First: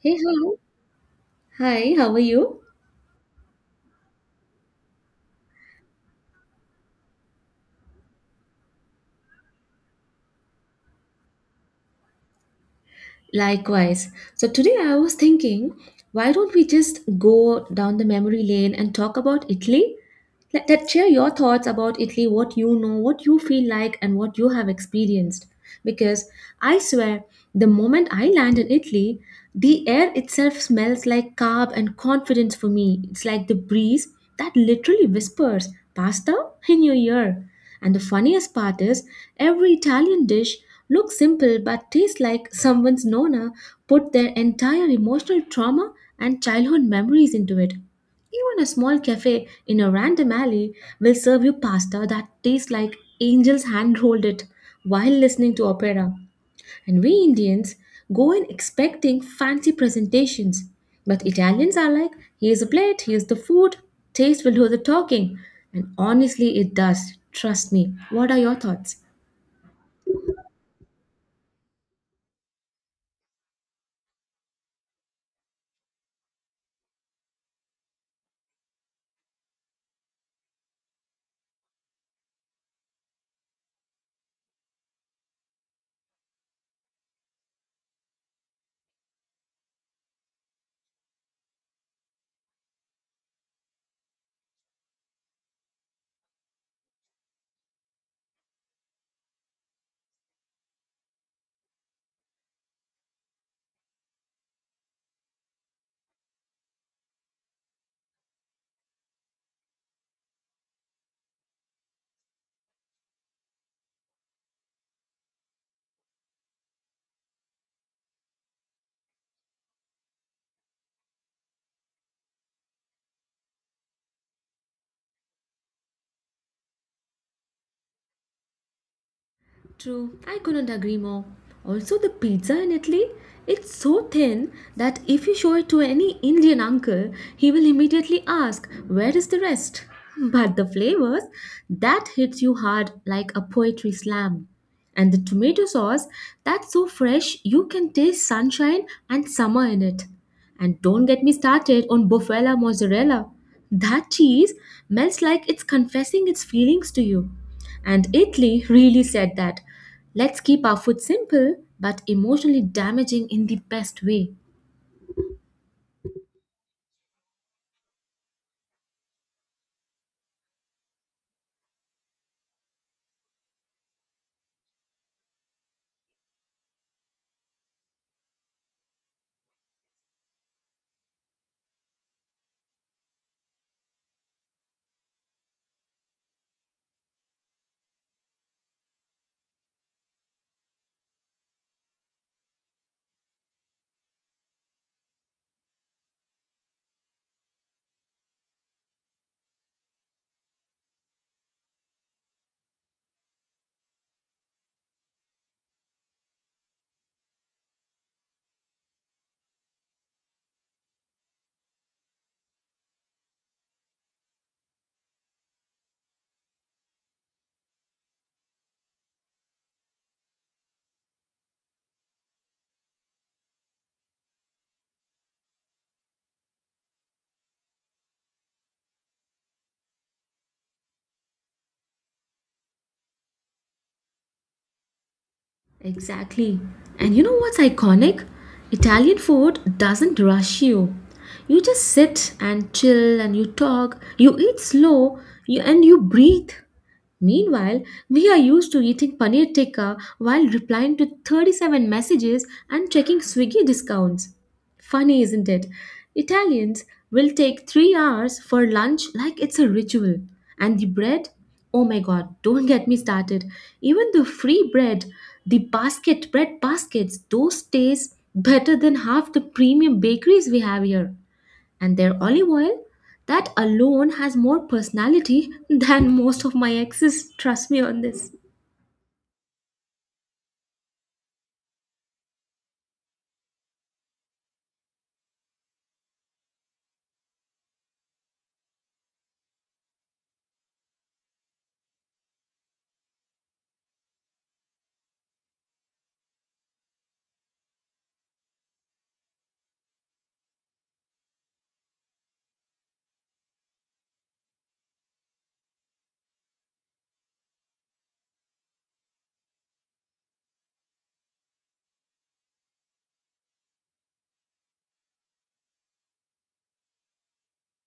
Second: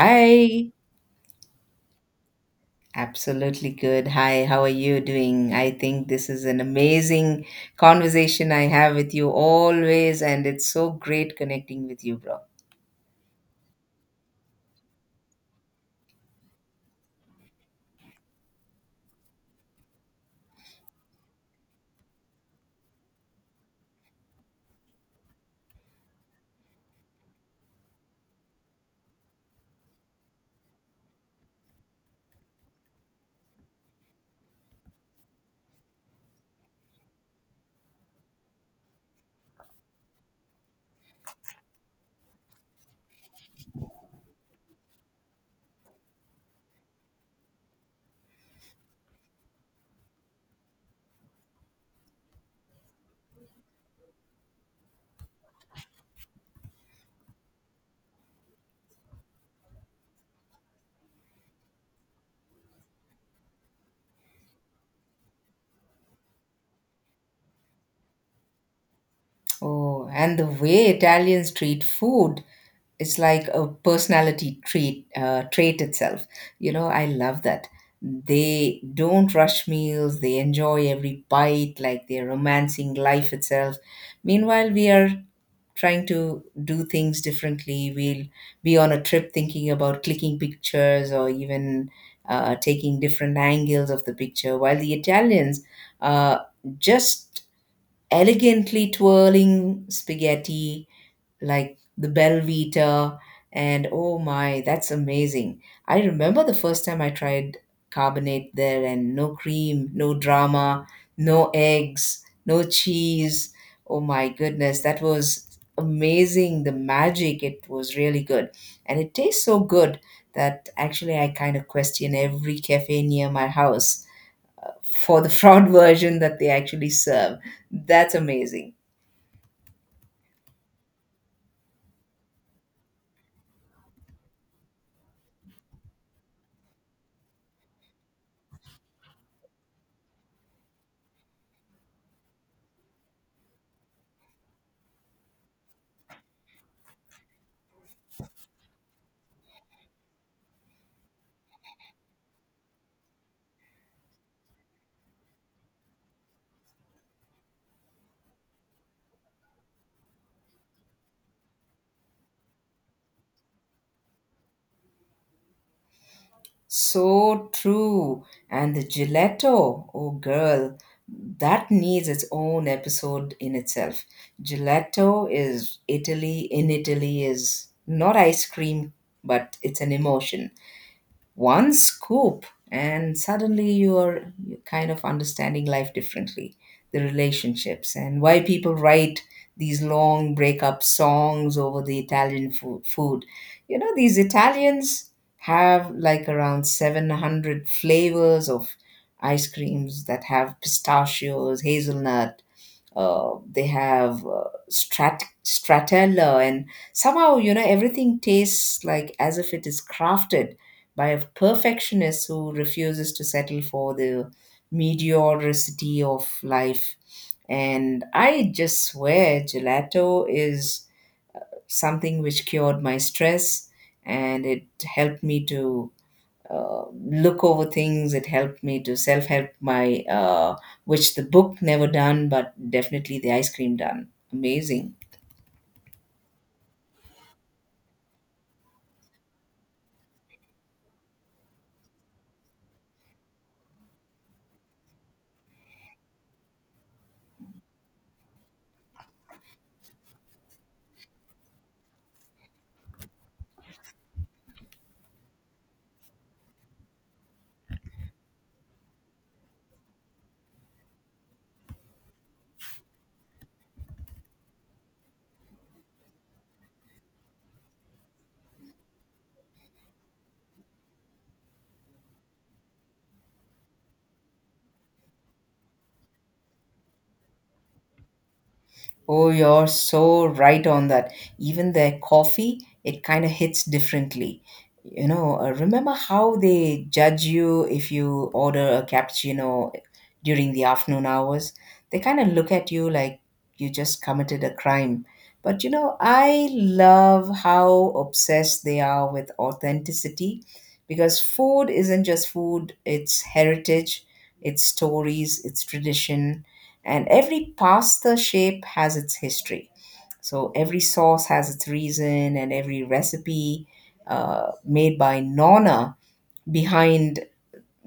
Hey, hello. Hi, how are you? absolutely good. Hi, how are you doing? I think this is an amazing conversation I have with you always, and it's so great connecting with you, bro. Likewise. So today I was thinking, why don't we just go down the memory lane and talk about Italy? Let that share your thoughts about Italy, what you know, what you feel like, and what you have experienced. Because I swear, the moment I land in Italy, the air itself smells like carb and confidence for me. It's like the breeze that literally whispers pasta in your ear. And the funniest part is, every Italian dish look simple but tastes like someone's nonna put their entire emotional trauma and childhood memories into it. Even a small cafe in a random alley will serve you pasta that tastes like angels hand rolled it while listening to opera. And we Indians go in expecting fancy presentations. But Italians are like, here's a plate, here's the food, taste will do the talking. And honestly, it does. Trust me. What are your thoughts? Oh, and the way Italians treat food is like a personality trait itself. You know, I love that. They don't rush meals, they enjoy every bite like they're romancing life itself. Meanwhile, we are trying to do things differently. We'll be on a trip thinking about clicking pictures or even taking different angles of the picture, while the Italians are just elegantly twirling spaghetti like the Belvita, and oh my, that's amazing. I remember the first time I tried carbonate there, and no cream, no drama, no eggs, no cheese. Oh my goodness, that was amazing. The magic, it was really good. And it tastes so good that actually I kind of question every cafe near my house for the fraud version that they actually serve. That's amazing. True, I couldn't agree more. Also, the pizza in Italy, it's so thin that if you show it to any Indian uncle, he will immediately ask, where is the rest? But the flavors, that hits you hard like a poetry slam. And the tomato sauce, that's so fresh you can taste sunshine and summer in it. And don't get me started on bufala mozzarella. That cheese melts like it's confessing its feelings to you. And Italy really said that let's keep our food simple but emotionally damaging in the best way. So true. And the gelato, oh girl, that needs its own episode in itself. Gelato is Italy in Italy is not ice cream, but it's an emotion one scoop and suddenly you're kind of understanding life differently, the relationships and why people write these long breakup songs over the italian food. You know, these italians have like around 700 flavors of ice creams that have pistachios, hazelnut, they have strat stratella, and somehow you know everything tastes like as if it is crafted by a perfectionist who refuses to settle for the mediocrity of life. And I just swear gelato is something which cured my stress and it helped me to look over things. It helped me to self help my, which the book never done, but definitely the ice cream done. Amazing. Exactly. And you know what's iconic? Italian food doesn't rush you. You just sit and chill and you talk, you eat slow, you and you breathe. Meanwhile, we are used to eating paneer tikka while replying to 37 messages and checking Swiggy discounts. Funny, isn't it? Italians will take 3 hours for lunch like it's a ritual. And the bread? Oh my god, don't get me started. Even the free bread, the basket bread baskets, those taste better than half the premium bakeries we have here and their olive oil, that alone has more personality than most of my exes. Trust me on this. Oh, you're so right on that. Even their coffee, it kind of hits differently. You know, remember how they judge you if you order a cappuccino during the afternoon hours? They kind of look at you like you just committed a crime. But you know, I love how obsessed they are with authenticity because food isn't just food, it's heritage, it's stories, it's tradition, and every pasta shape has its history. So every sauce has its reason, and every recipe made by Nonna, behind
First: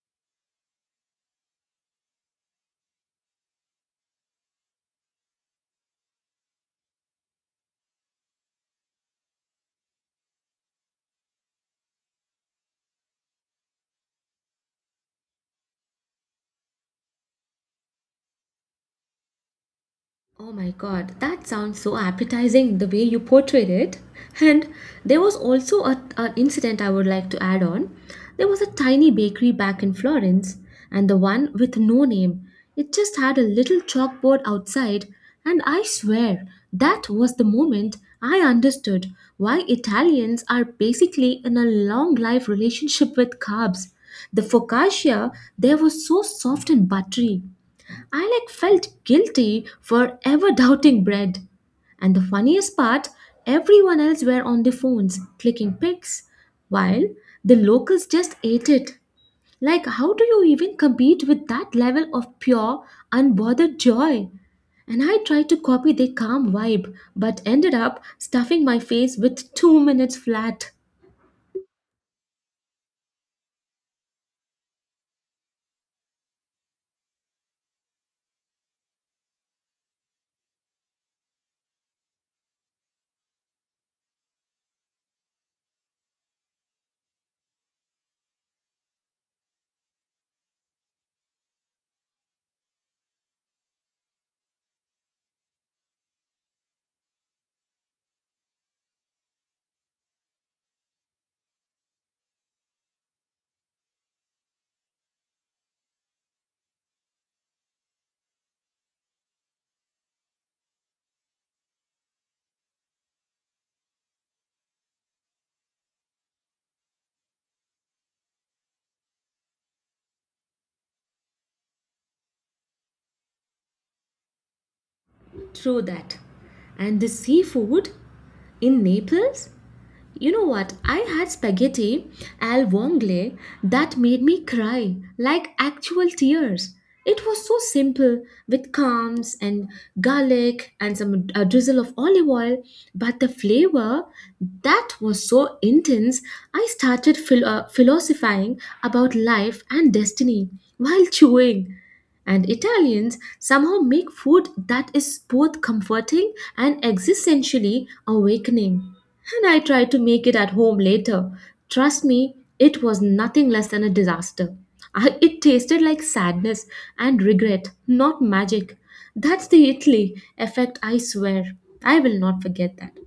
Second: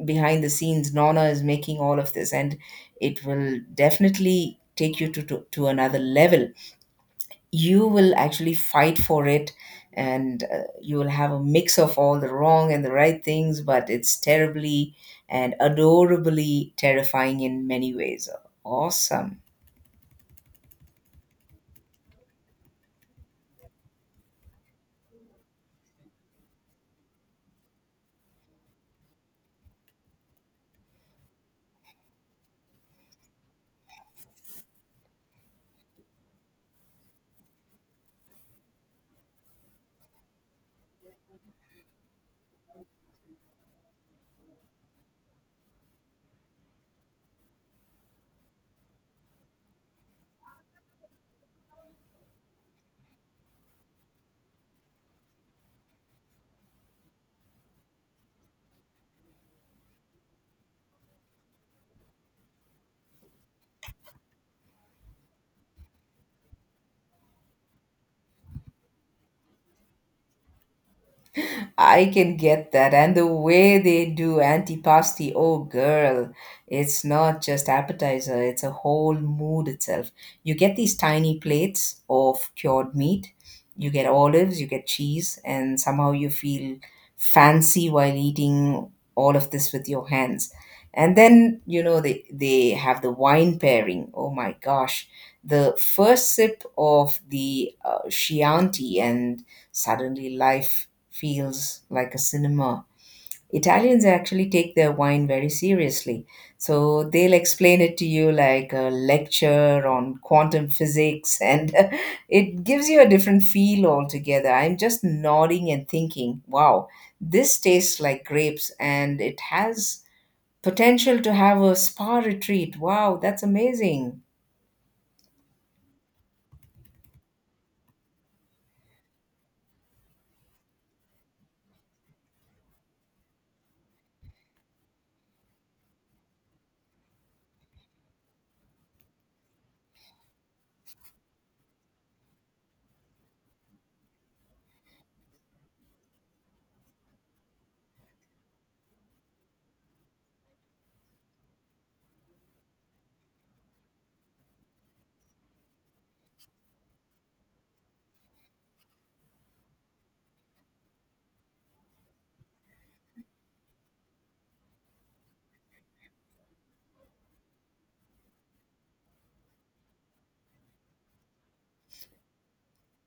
behind the scenes, Nonna is making all of this, and it will definitely take you to another level. You will actually fight for it, and you will have a mix of all the wrong and the right things, but it's terribly and adorably terrifying in many ways. Awesome. Oh my god, that sounds so appetizing the way you portrayed it. And there was also a, an incident I would like to add on. There was a tiny bakery back in Florence, and the one with no name. It just had a little chalkboard outside, and I swear that was the moment I understood why Italians are basically in a long life relationship with carbs. The focaccia there was so soft and buttery, I like felt guilty for ever doubting bread. And the funniest part, everyone else were on their phones clicking pics while the locals just ate it. Like how do you even compete with that level of pure unbothered joy? And I tried to copy their calm vibe but ended up stuffing my face with 2 minutes flat. I can get that. And the way they do antipasti, oh girl, it's not just appetizer, it's a whole mood itself. You get these tiny plates of cured meat, you get olives, you get cheese, and somehow you feel fancy while eating all of this with your hands. And then, you know, they have the wine pairing. Oh my gosh. The first sip of the Chianti, and suddenly life feels like a cinema. Italians actually take their wine very seriously. So they'll explain it to you like a lecture on quantum physics, and it gives you a different feel altogether. I'm just nodding and thinking, wow, this tastes like grapes and it has potential to have a spa retreat. Wow, that's amazing. True that. And the seafood in Naples? You know what? I had spaghetti al vongole that made me cry like actual tears. It was so simple with crumbs and garlic and some a drizzle of olive oil, but the flavor that was so intense. I started philosophizing about life and destiny while chewing. And Italians somehow make food that is both comforting and existentially awakening. And I tried to make it at home later. Trust me, it was nothing less than a disaster. I, it tasted like sadness and regret, not magic. That's the Italy effect, I swear. I will not forget that.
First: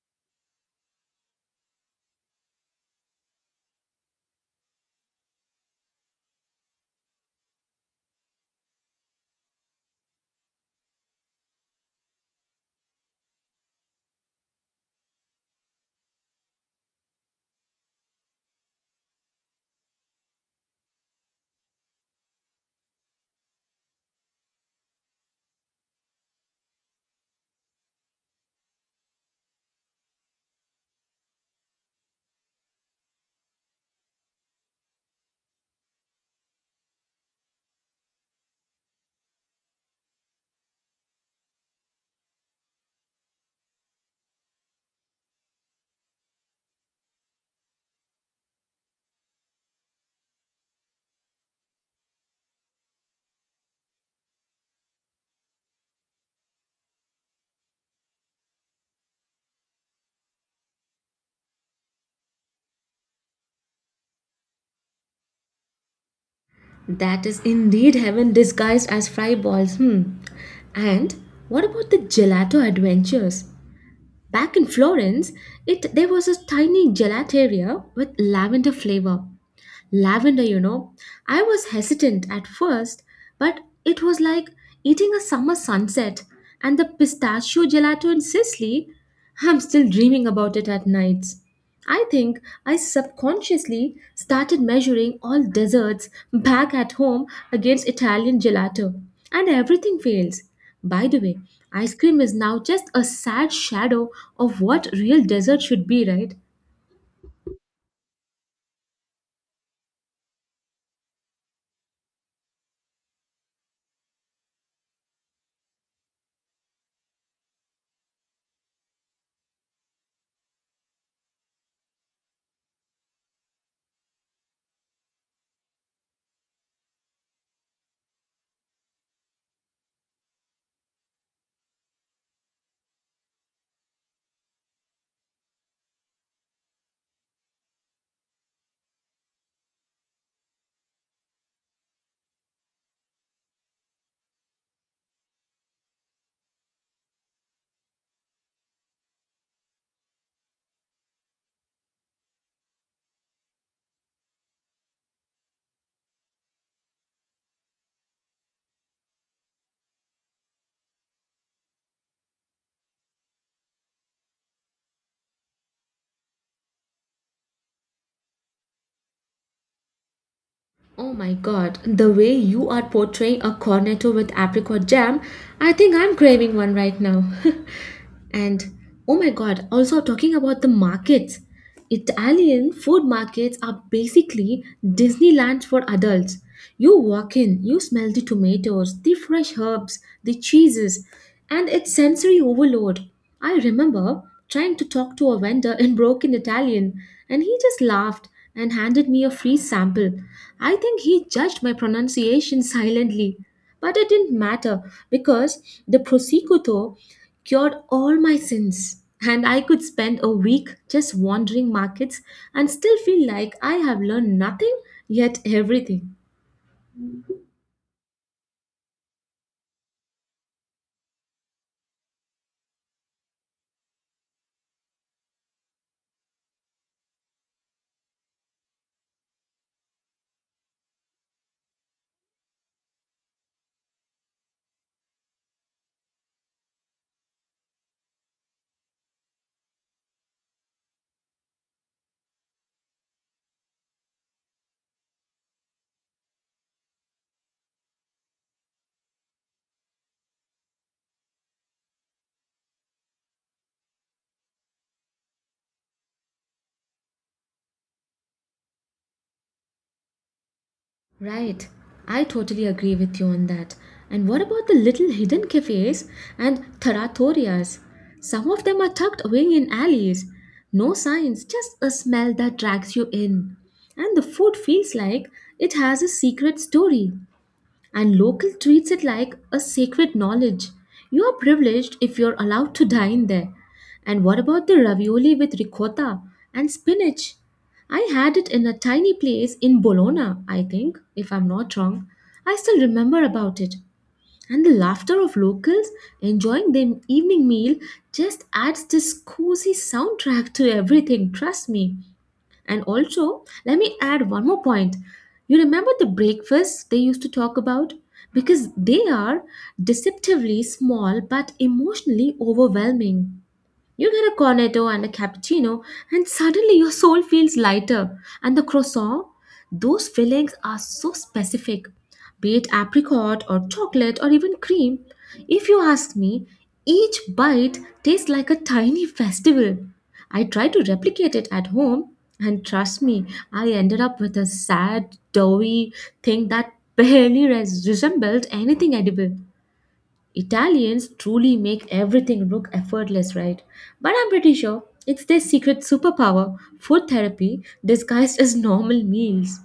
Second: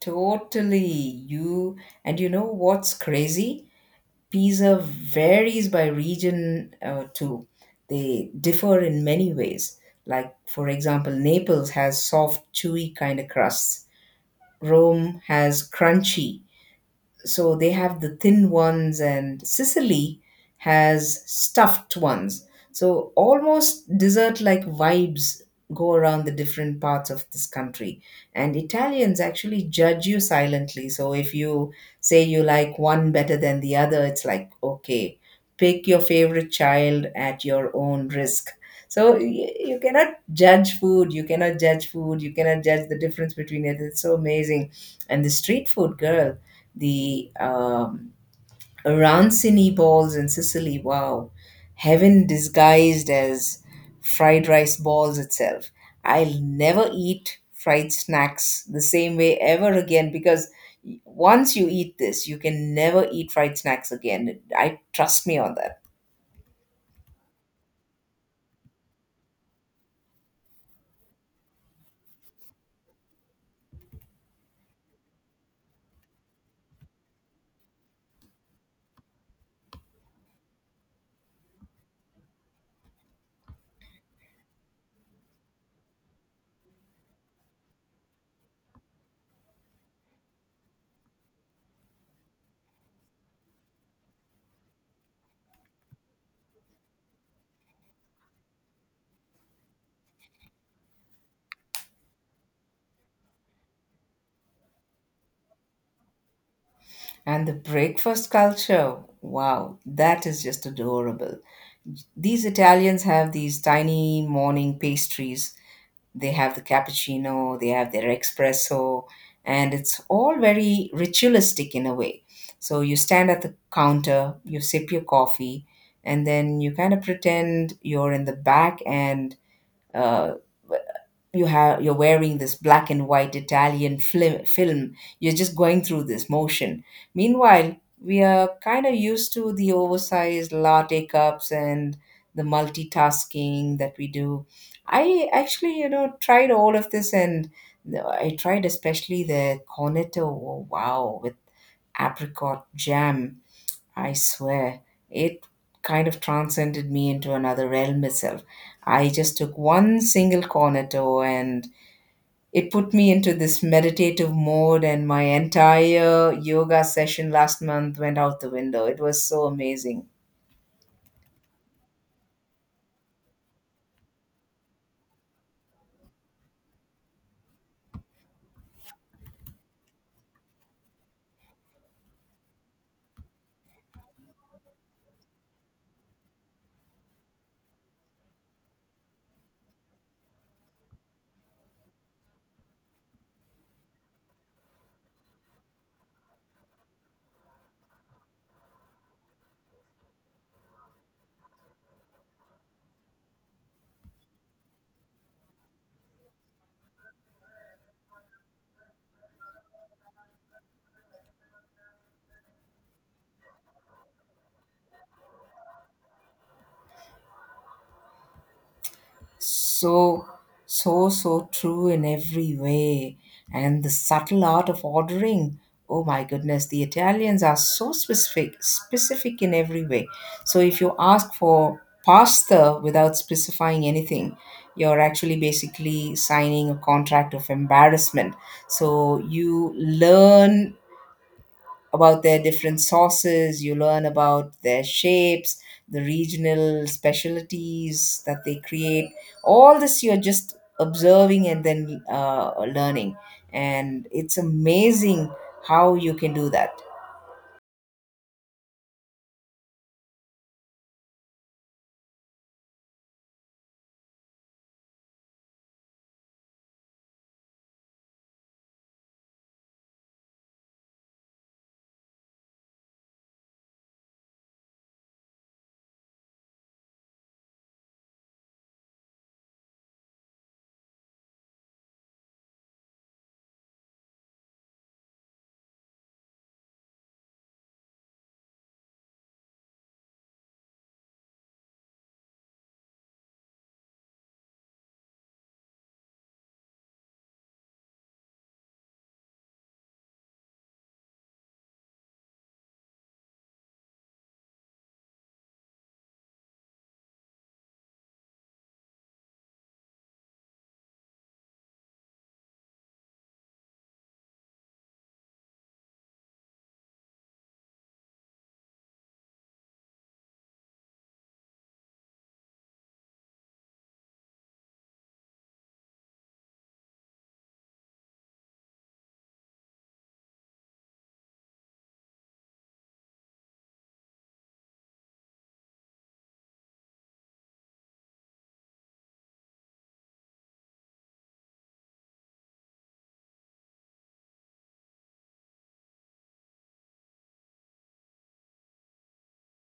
Totally. And you know what's crazy? Pizza varies by region too. They differ in many ways. Like, for example, Naples has soft, chewy kind of crusts, Rome has crunchy, so they have the thin ones, and Sicily has stuffed ones, so almost dessert like vibes go around the different parts of this country. And Italians actually judge you silently. So if you say you like one better than the other, it's like okay, pick your favorite child at your own risk. so y- you cannot judge food, you cannot judge the difference between it, it's so amazing. And the street food girl, the arancini balls in Sicily, wow, heaven disguised as fried rice balls itself. I'll never eat fried snacks the same way ever again because once you eat this, you can never eat fried snacks again. I trust me on that. That is indeed heaven disguised as fry balls. Hmm. And what about the gelato adventures? Back in Florence, it there was a tiny gelateria with lavender flavor. Lavender, you know. I was hesitant at first, but it was like eating a summer sunset. And the pistachio gelato in Sicily, I'm still dreaming about it at nights. I think I subconsciously started measuring all desserts back at home against Italian gelato, and everything fails. By the way, ice cream is now just a sad shadow of what real dessert should be, right? And the breakfast culture, wow, that is just adorable. These Italians have these tiny morning pastries, they have the cappuccino, they have their espresso, and it's all very ritualistic in a way. So you stand at the counter, you sip your coffee, and then you kind of pretend you're in the back and uh, you're wearing this black and white Italian film. You're just going through this motion. Meanwhile, we are kind of used to the oversized latte cups and the multitasking that we do. I actually, you know, tried all of this and I tried especially the cornetto. Oh, wow, with apricot jam. I swear, it kind of transcended me into another realm itself. I just took one single cornetto and it put me into this meditative mode, and my entire yoga session last month went out the window. It was so amazing. Oh my god, the way you are portraying a cornetto with apricot jam, I think I'm craving one right now. And oh my god, also talking about the markets, Italian food markets are basically Disneyland for adults. You walk in, you smell the tomatoes, the fresh herbs, the cheeses, and it's sensory overload. I remember trying to talk to a vendor in broken Italian, and he just laughed and handed me a free sample. I think he judged my pronunciation silently. But it didn't matter because the Prosecco cured all my sins. And I could spend a week just wandering markets and still feel like I have learned nothing yet everything. so so true in every way. And the subtle art of ordering, oh my goodness, the italians are so specific in every way. So if you ask for pasta without specifying anything, you're actually basically signing a contract of embarrassment. So you learn about their different sauces, you learn about their shapes, the regional specialties that they create. All this you're just observing and then learning. And it's amazing how you can do that. Right. I totally agree with you on that. And what about the little hidden cafes and trattorias? Some of them are tucked away in alleys. No signs, just a smell that drags you in. And the food feels like it has a secret story and local treats it like a sacred knowledge. You are privileged if you're allowed to dine there. And what about the ravioli with ricotta and spinach? I had it in a tiny place in Bologna, I think, if I'm not wrong. I still remember about it. And the laughter of locals enjoying their evening meal just adds this cozy soundtrack to everything, trust me. And also, let me add one more point. You remember the breakfasts they used to talk about? Because they are deceptively small but emotionally overwhelming. You get a cornetto and a cappuccino, and suddenly your soul feels lighter. And the croissant, those fillings are so specific, be it apricot or chocolate or even cream. If you ask me, each bite tastes like a tiny festival. I tried to replicate it at home, and trust me, I ended up with a sad, doughy thing that barely resembled anything edible. Italians truly make everything look effortless, right? But I'm pretty sure it's their secret superpower food therapy disguised as normal meals.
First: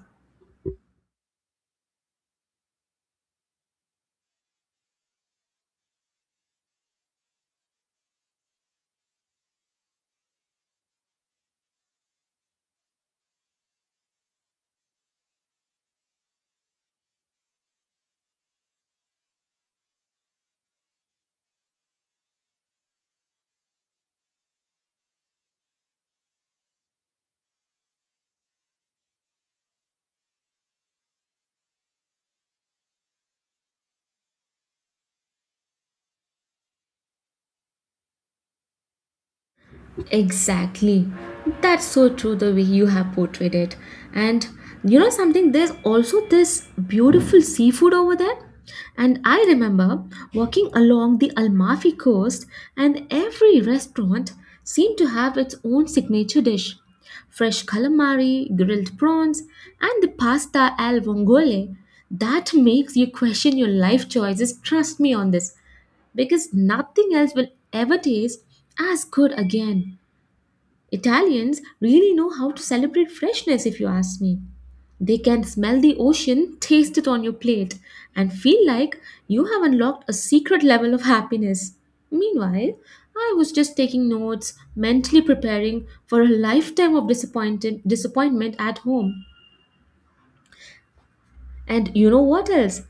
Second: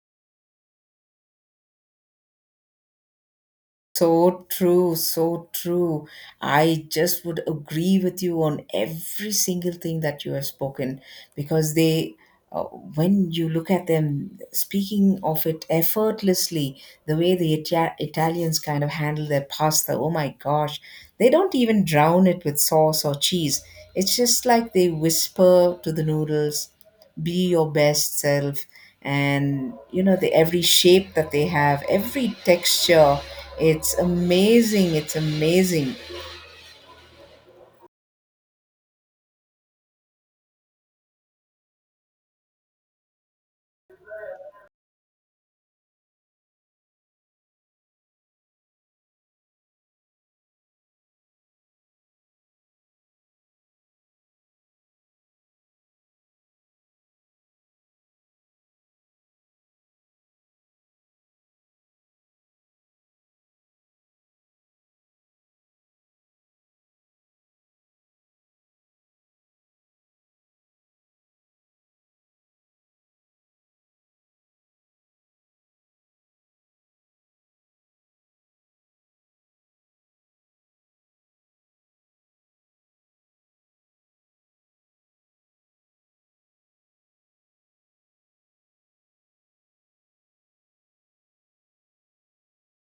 So true, so true. I just would agree with you on every single thing that you have spoken because when you look at them speaking of it effortlessly, the way the Italians kind of handle their pasta, oh my gosh, they don't even drown it with sauce or cheese. It's just like they whisper to the noodles, be your best self. And you know, the every shape that they have, every texture, it's amazing, it's amazing. Exactly. That's so true the way you have portrayed it. And you know something, there's also this beautiful seafood over there. And I remember walking along the Almafi coast, and every restaurant seemed to have its own signature dish. Fresh calamari, grilled prawns, and the pasta al vongole. That makes you question your life choices. Trust me on this because nothing else will ever taste as good again. Italians really know how to celebrate freshness, if you ask me. They can smell the ocean, taste it on your plate, and feel like you have unlocked a secret level of happiness. Meanwhile, I was just taking notes, mentally preparing for a lifetime of disappointed disappointment at home. And you know what else?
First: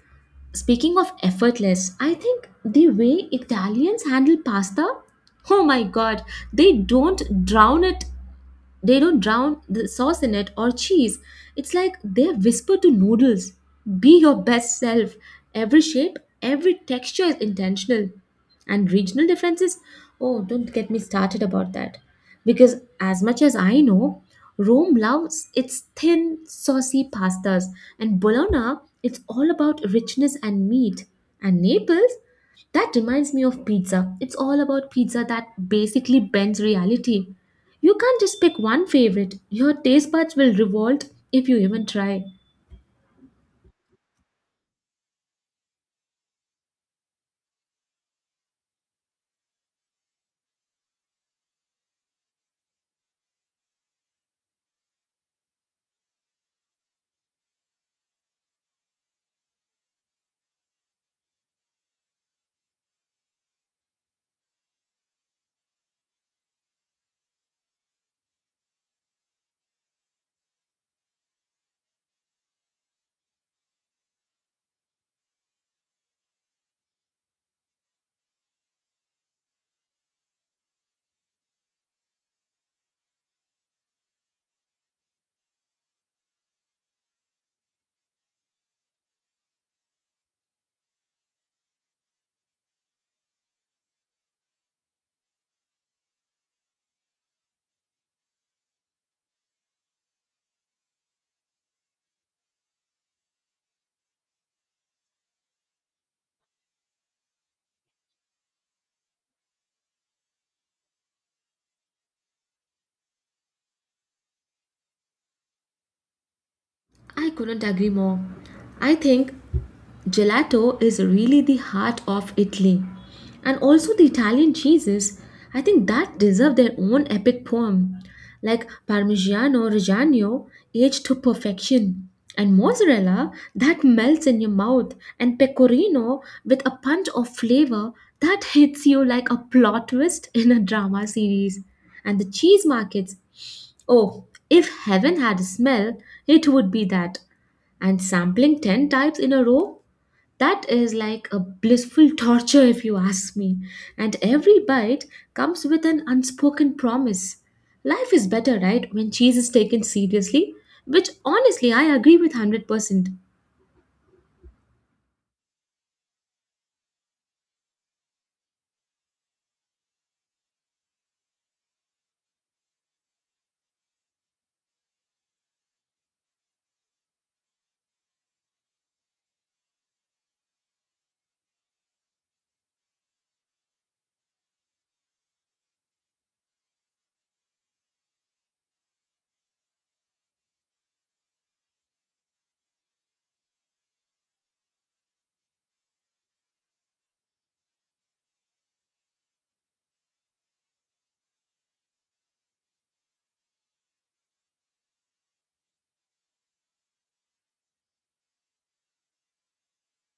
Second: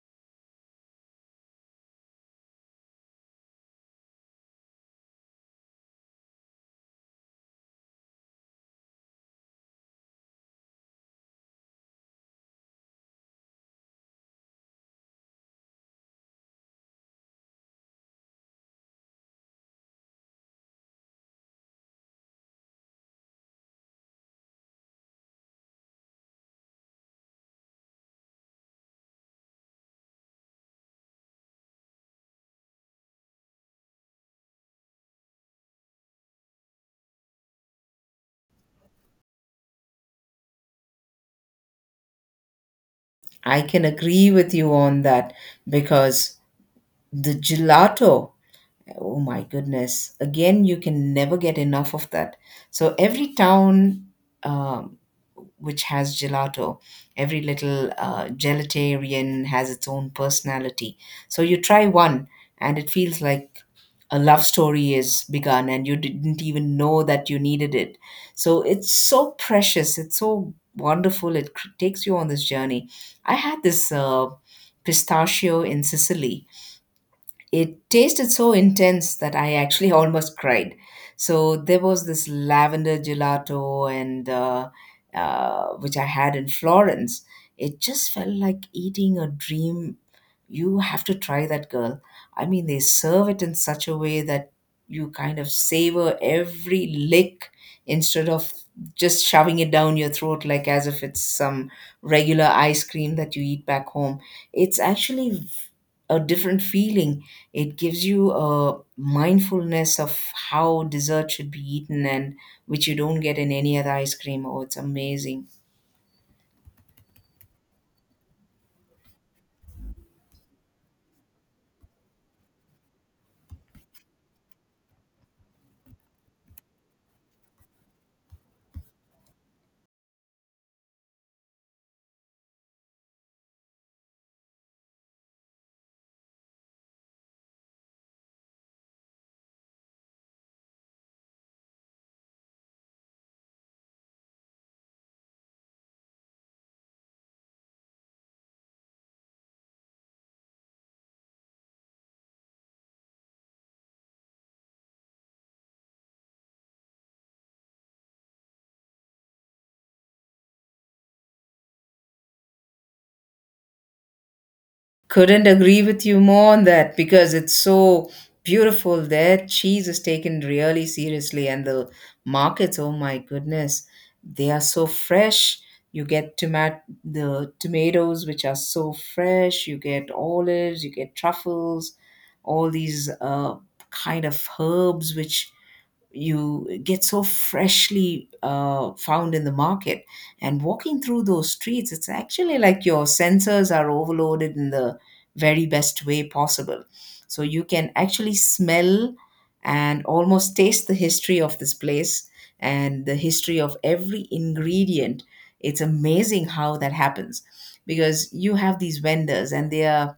Speaking of effortless, I think the way Italians handle pasta, oh my god, they don't drown it they don't drown the sauce in it or cheese. It's like they whisper to noodles. Be your best self. Every shape, every texture is intentional. And regional differences, oh, don't get me started about that. Because as much as I know, Rome loves its thin, saucy pastas, and Bologna, it's all about richness and meat. And Naples, that reminds me of pizza. It's all about pizza that basically bends reality. You can't just pick one favorite. Your taste buds will revolt if you even try. I can agree with you on that because the gelato, oh my goodness, again you can never get enough of that. So every town, um, which has gelato, every little gelatarian has its own personality. So you try one and it feels like a love story is begun and you didn't even know that you needed it. So it's so precious, it's so wonderful, it takes you on this journey. I had this pistachio in Sicily, it tasted so intense that I actually almost cried. So there was this lavender gelato, and which I had in Florence. It just felt like eating a dream. You have to try that, girl. I mean, they serve it in such a way that you kind of savor every lick instead of just shoving it down your throat like as if it's some regular ice cream that you eat back home. It's actually a different feeling. It gives you a mindfulness of how dessert should be eaten and which you don't get in any other ice cream. Oh, it's amazing. I couldn't agree more. I think gelato is really the heart of Italy. And also the Italian cheeses, I think that deserve their own epic poem, like Parmigiano Reggiano, aged to perfection, and mozzarella that melts in your mouth, and pecorino with a punch of flavor that hits you like a plot twist in a drama series. And the cheese markets, oh, if heaven had a smell, it would be that. And sampling 10 types in a row, that is like a blissful torture if you ask me. And every bite comes with an unspoken promise. Life is better, right, when cheese is taken seriously, which honestly I agree with 100%. Couldn't agree with you more on that because it's so beautiful there. Cheese is taken really seriously, and the markets, oh my goodness, they are so fresh. You get tomat the tomatoes, which are so fresh. You get olives, you get truffles, all these kind of herbs which you get so freshly found in the market, and walking through those streets, it's actually like your sensors are overloaded in the very best way possible. So you can actually smell and almost taste the history of this place and the history of every ingredient. It's amazing how that happens because you have these vendors and they are,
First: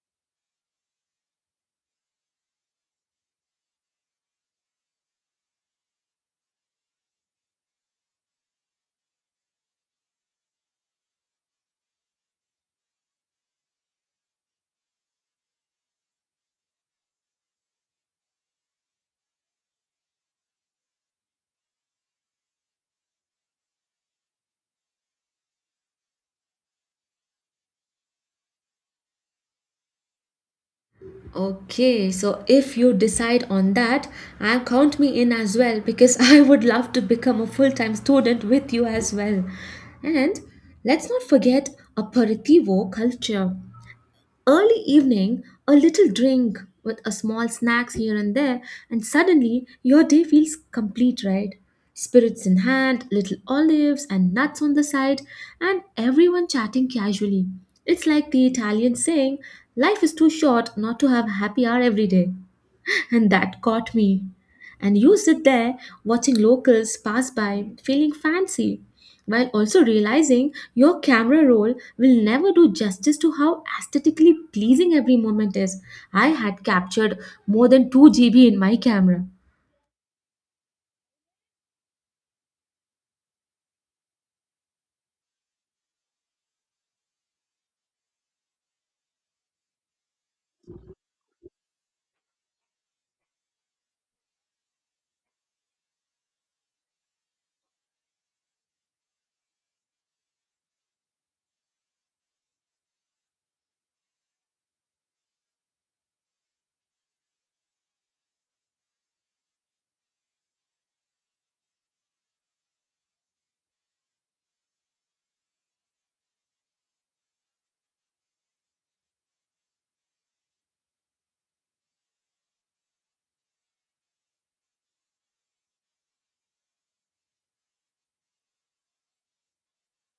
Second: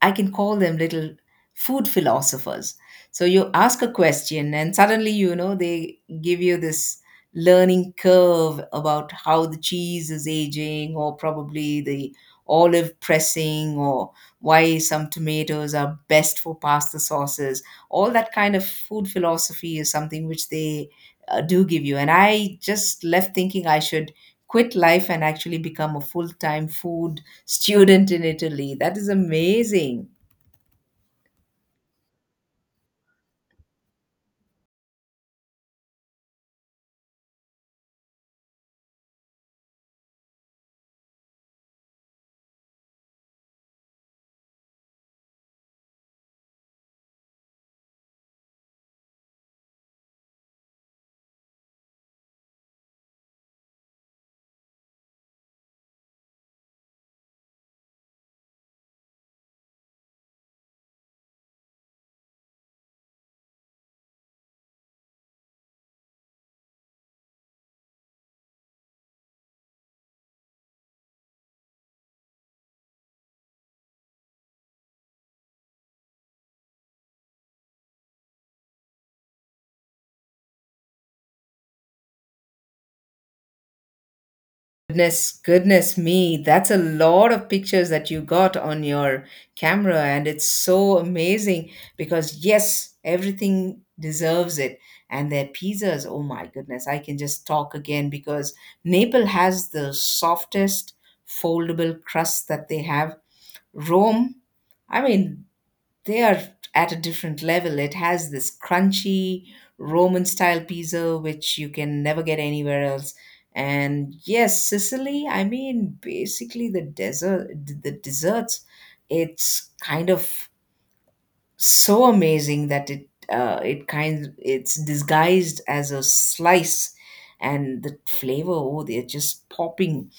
I can call them little food philosophers. So you ask a question, and suddenly, you know, they give you this learning curve about how the cheese is aging, or probably the olive pressing, or why some tomatoes are best for pasta sauces. All that kind of food philosophy is something which they do give you. And I just left thinking I should quit life and actually become a full time food student in Italy. That is amazing. Okay, so if you decide on that, and count me in as well because I would love to become a full time student with you as well. And let's not forget aperitivo culture. Early evening, a little drink with a small snacks here and there, and suddenly your day feels complete, right? Spirits in hand, little olives and nuts on the side, and everyone chatting casually. It's like the Italian saying, life is too short not to have happy hour every day, and that caught me. And you sit there watching locals pass by, feeling fancy, while also realizing your camera roll will never do justice to how aesthetically pleasing every moment is. I had captured more than 2 GB in my camera. Goodness, goodness me. That's a lot of pictures that you got on your camera, and it's so amazing because, yes, everything deserves it. And their pizzas, oh my goodness, I can just talk again because Naples has the softest foldable crust that they have. Rome, I mean, they are at a different level. It has this crunchy Roman style pizza which you can never get anywhere else. And yes, Sicily, I mean basically the desserts, it's kind of so amazing that it's disguised as a slice, and the flavor, oh, they're just popping.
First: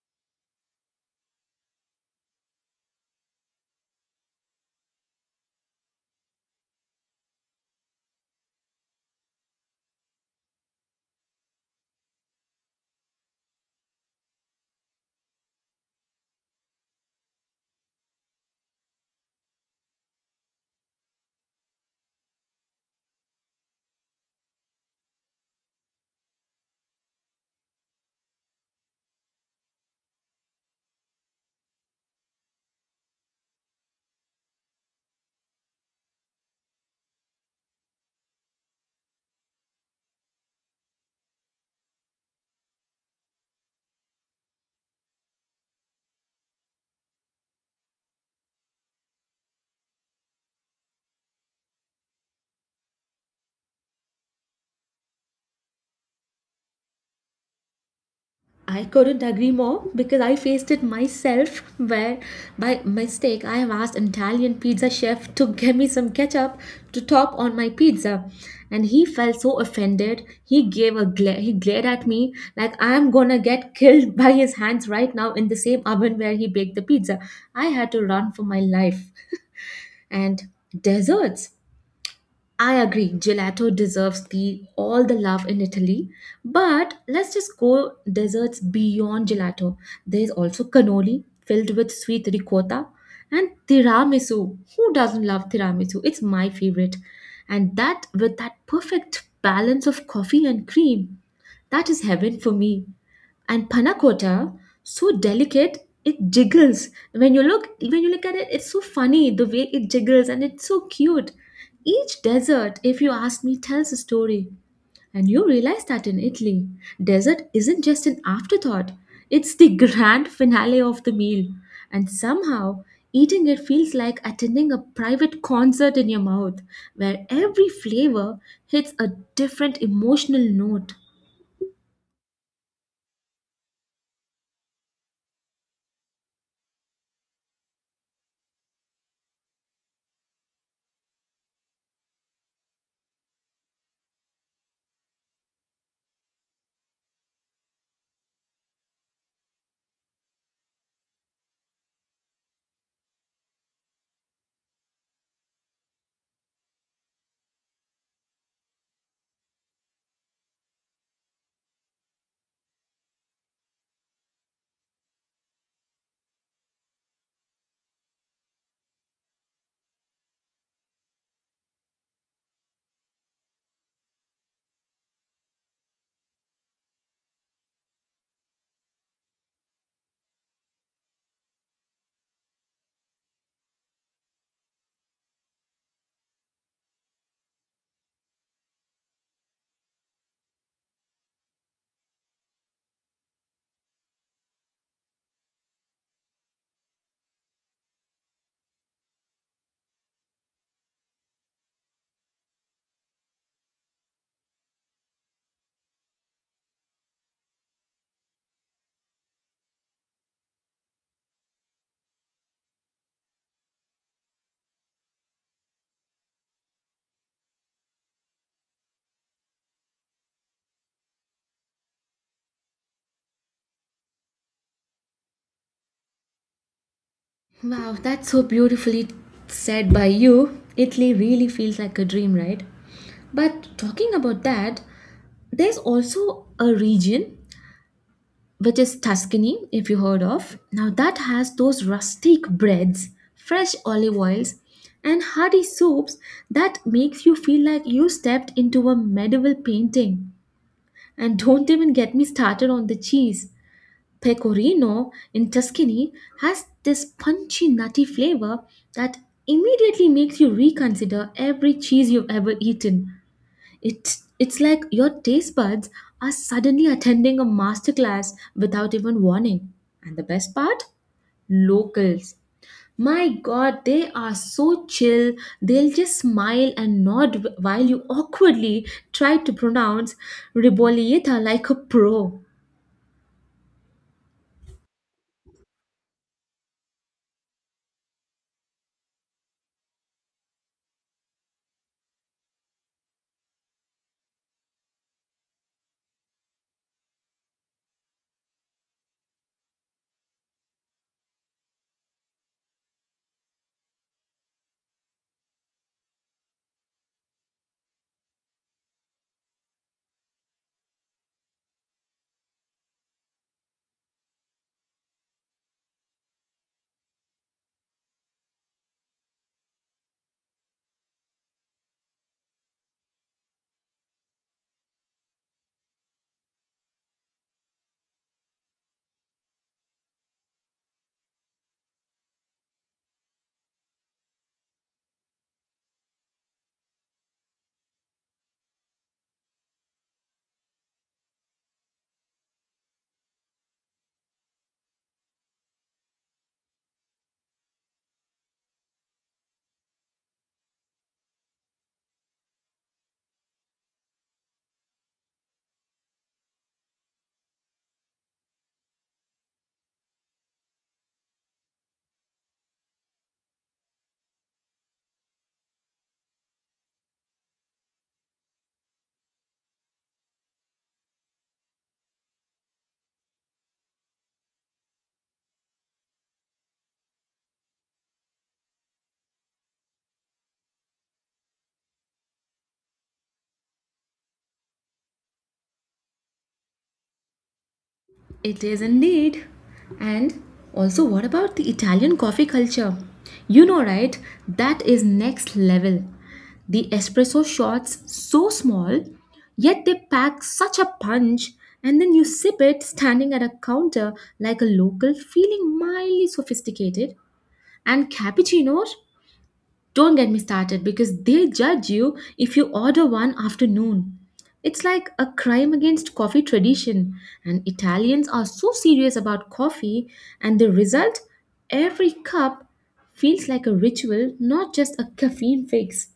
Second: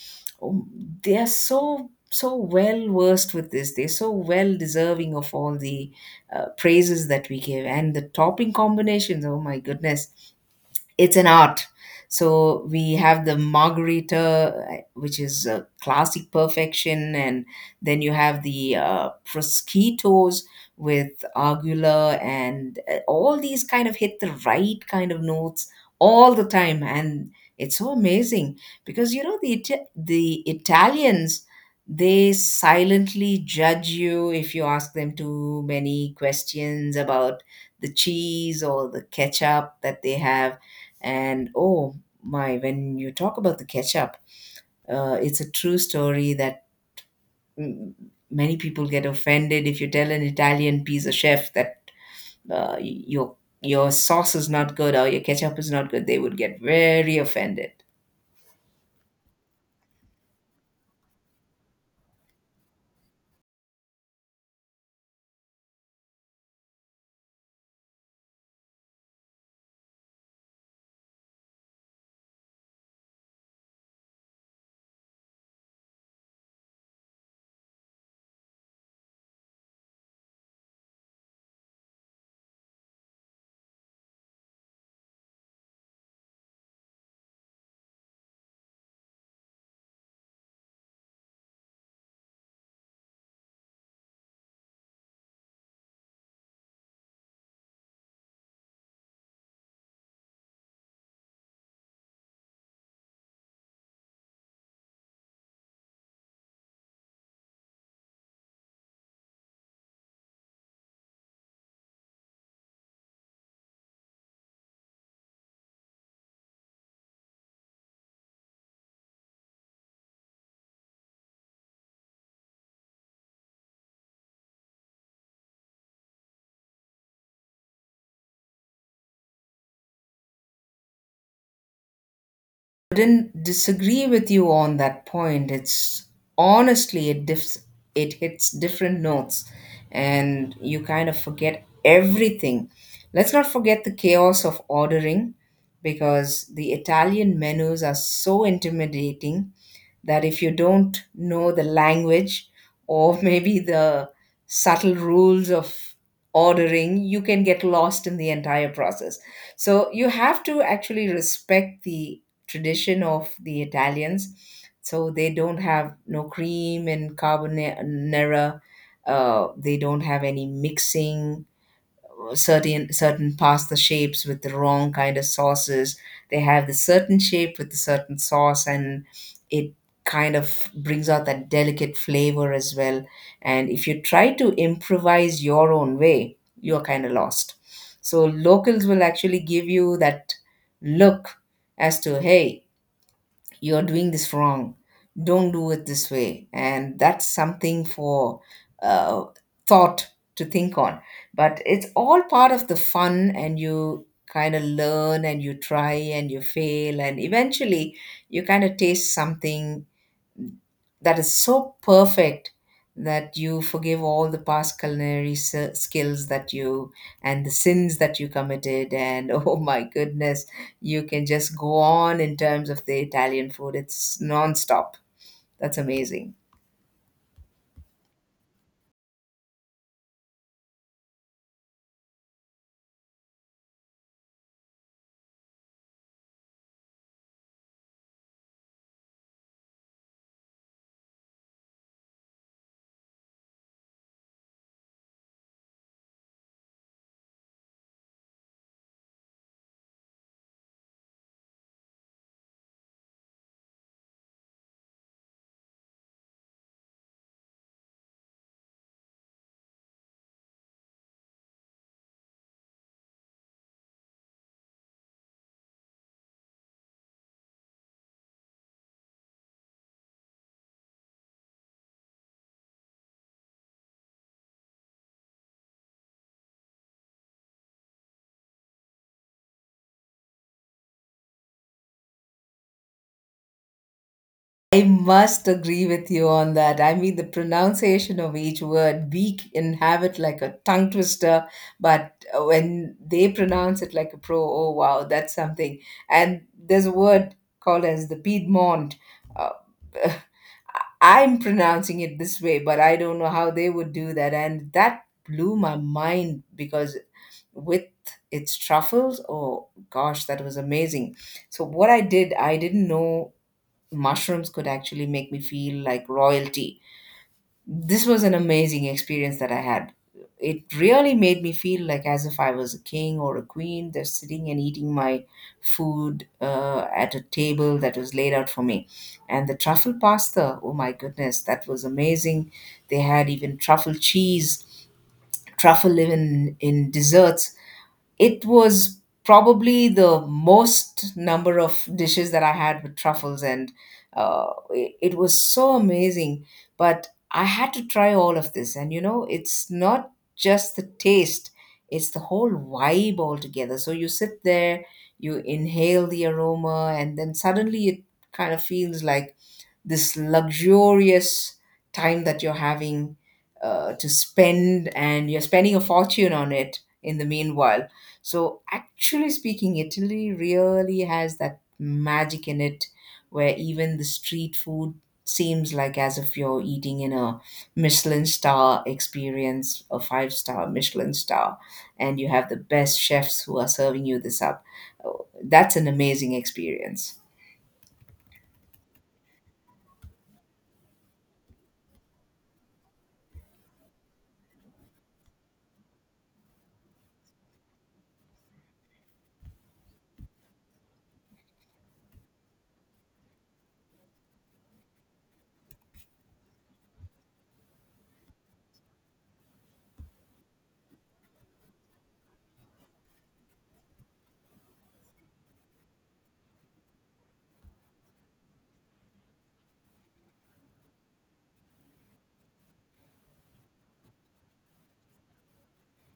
Oh, they are so well versed with this. They're so well deserving of all the praises that we give. And the topping combinations, oh my goodness, it's an art. So we have the margarita, which is a classic perfection, and then you have the prosciuttos with argula, and all these kind of hit the right kind of notes all the time, and it's so amazing because, you know, the Italians, they silently judge you if you ask them too many questions about the cheese or the ketchup that they have. And oh my, when you talk about the ketchup, it's a true story that, mm, many people get offended if you tell an Italian pizza chef that, your sauce is not good or your ketchup is not good. They would get very offended. I couldn't agree more because I faced it myself where by mistake I have asked an Italian pizza chef to give me some ketchup to top on my pizza, and he felt so offended. He gave a glare. He glared at me like I am gonna get killed by his hands right now in the same oven where he baked the pizza. I had to run for my life. And desserts, I agree, gelato deserves the all the love in Italy. But let's just go desserts beyond gelato. There's also cannoli filled with sweet ricotta and tiramisu. Who doesn't love tiramisu? It's my favorite. And that with that perfect balance of coffee and cream. That is heaven for me, and panna cotta so delicate it jiggles when you look at it. It's so funny the way it jiggles, and it's so cute. Each dessert, if you ask me, tells a story. And you realize that in Italy, dessert isn't just an afterthought. It's the grand finale of the meal. And somehow eating it feels like attending a private concert in your mouth where every flavor hits a different emotional note. Did not disagree with you on that point. It's honestly, it hits different notes and you kind of forget everything. Let's not forget the chaos of ordering, because the Italian menus are so intimidating that if you don't know the language, or maybe the subtle rules of ordering, you can get lost in the entire process. So you have to actually respect the tradition of the Italians. So they don't have no cream and carbonara. They don't have any mixing certain pasta shapes with the wrong kind of sauces. They have the certain shape with the certain sauce, and it kind of brings out that delicate flavor as well. And if you try to improvise your own way, you're kind of lost. So locals will actually give you that look, as to, hey, you're doing this wrong, don't do it this way. And that's something for uh, thought to think on. But it's all part of the fun, and you kind of learn and you try and you fail, and eventually you kind of taste something that is so perfect that you forgive all the past skills that you, and the sins that you committed, and oh my goodness, you can just go on in terms of the Italian food. It's non-stop. That's amazing. Wow, that's so beautifully said by you. Italy really feels like a dream, right? But talking about that, there's also a region which is Tuscany, if you heard of. Now, that has those rustic breads, fresh olive oils, and hearty soups that makes you feel like you stepped into a medieval painting. And don't even get me started on the cheese. Pecorino in Tuscany has this punchy, nutty flavor that immediately makes you reconsider every cheese you've ever eaten. It's like your taste buds are suddenly attending a masterclass without even warning. And the best part? Locals. My god, they are so chill. They'll just smile and nod while you awkwardly try to pronounce Ribolieta like a pro. I must agree with you on that. I mean, the pronunciation of each word, we can have it like a tongue twister, but when they pronounce it like a pro, oh wow, that's something. And there's a word called as the Piedmont. Uh, I'm pronouncing it this way, but I don't know how they would do that. And that blew my mind, because with its truffles, oh gosh, that was amazing. So, what I did, I didn't know mushrooms could actually make me feel like royalty. This was an amazing experience that I had. It really made me feel like as if I was a king or a queen, just sitting and eating my food at a table that was laid out for me. And the truffle pasta, oh my goodness, that was amazing. They had even truffle cheese, truffle even in desserts. It was probably the most number of dishes that I had with truffles, and it was so amazing. But I had to try all of this, and you know, it's not just the taste, it's the whole vibe altogether. So you sit there, you inhale the aroma, and then suddenly it kind of feels like this luxurious time that you're having to spend, and you're spending a fortune on it in the meanwhile. So, actually speaking, Italy really has that magic in it where even the street food seems like as if you're eating in a Michelin star experience, a five-star Michelin star, and you have the best chefs who are serving you this up. Oh, that's an amazing experience. It is indeed. And also, what about the Italian coffee culture? You know, right? That is next level. The espresso shots so small, yet they pack such a punch, and then you sip it standing at a counter like a local, feeling mildly sophisticated. And cappuccinos? Don't get me started because they judge you if you order one after noon. It's like a crime against coffee tradition, and Italians are so serious about coffee, and the result, every cup feels like a ritual, not just a caffeine fix.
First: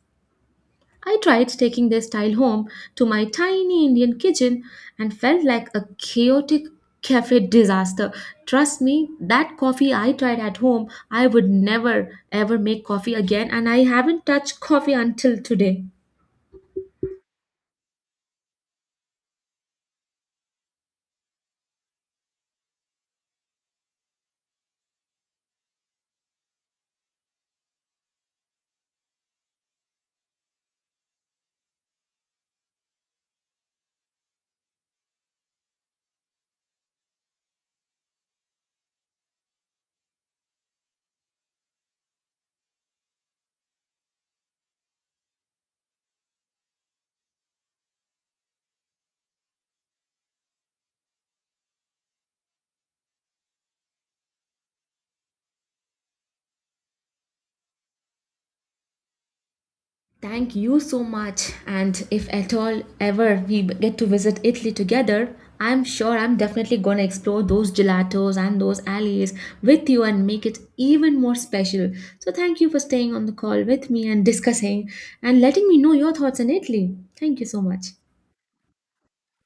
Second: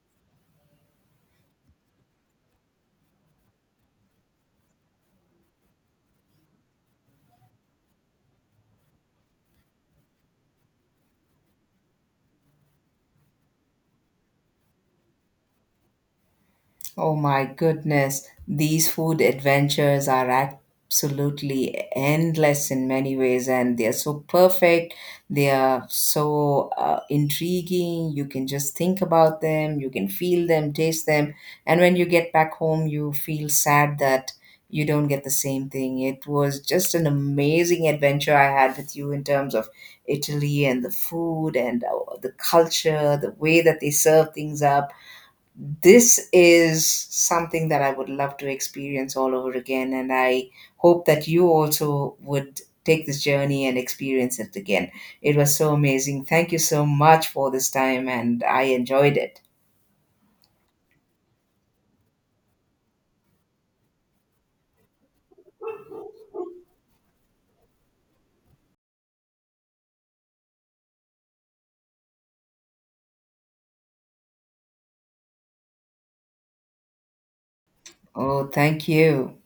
I tried taking their style home to my tiny Indian kitchen and felt like a chaotic cafe disaster. Trust me, that coffee I tried at home, I would never ever make coffee again, and I haven't touched coffee until today. Oh my goodness, these food adventures are absolutely endless in many ways, and they are so perfect. They are so intriguing. You can just think about them, you can feel them, taste them. And when you get back home, you feel sad that you don't get the same thing. It was just an amazing adventure I had with you in terms of Italy and the food and the culture, the way that they serve things up. This is something that I would love to experience all over again. And I hope that you also would take this journey and experience it again. It was so amazing. Thank you so much for this time, and I enjoyed it. Thank you so much. And if at all ever we get to visit Italy together, I'm sure I'm definitely going to explore those gelatos and those alleys with you and make it even more special. So, thank you for staying on the call with me and discussing and letting me know your thoughts on Italy. Thank you so much. Oh, thank you.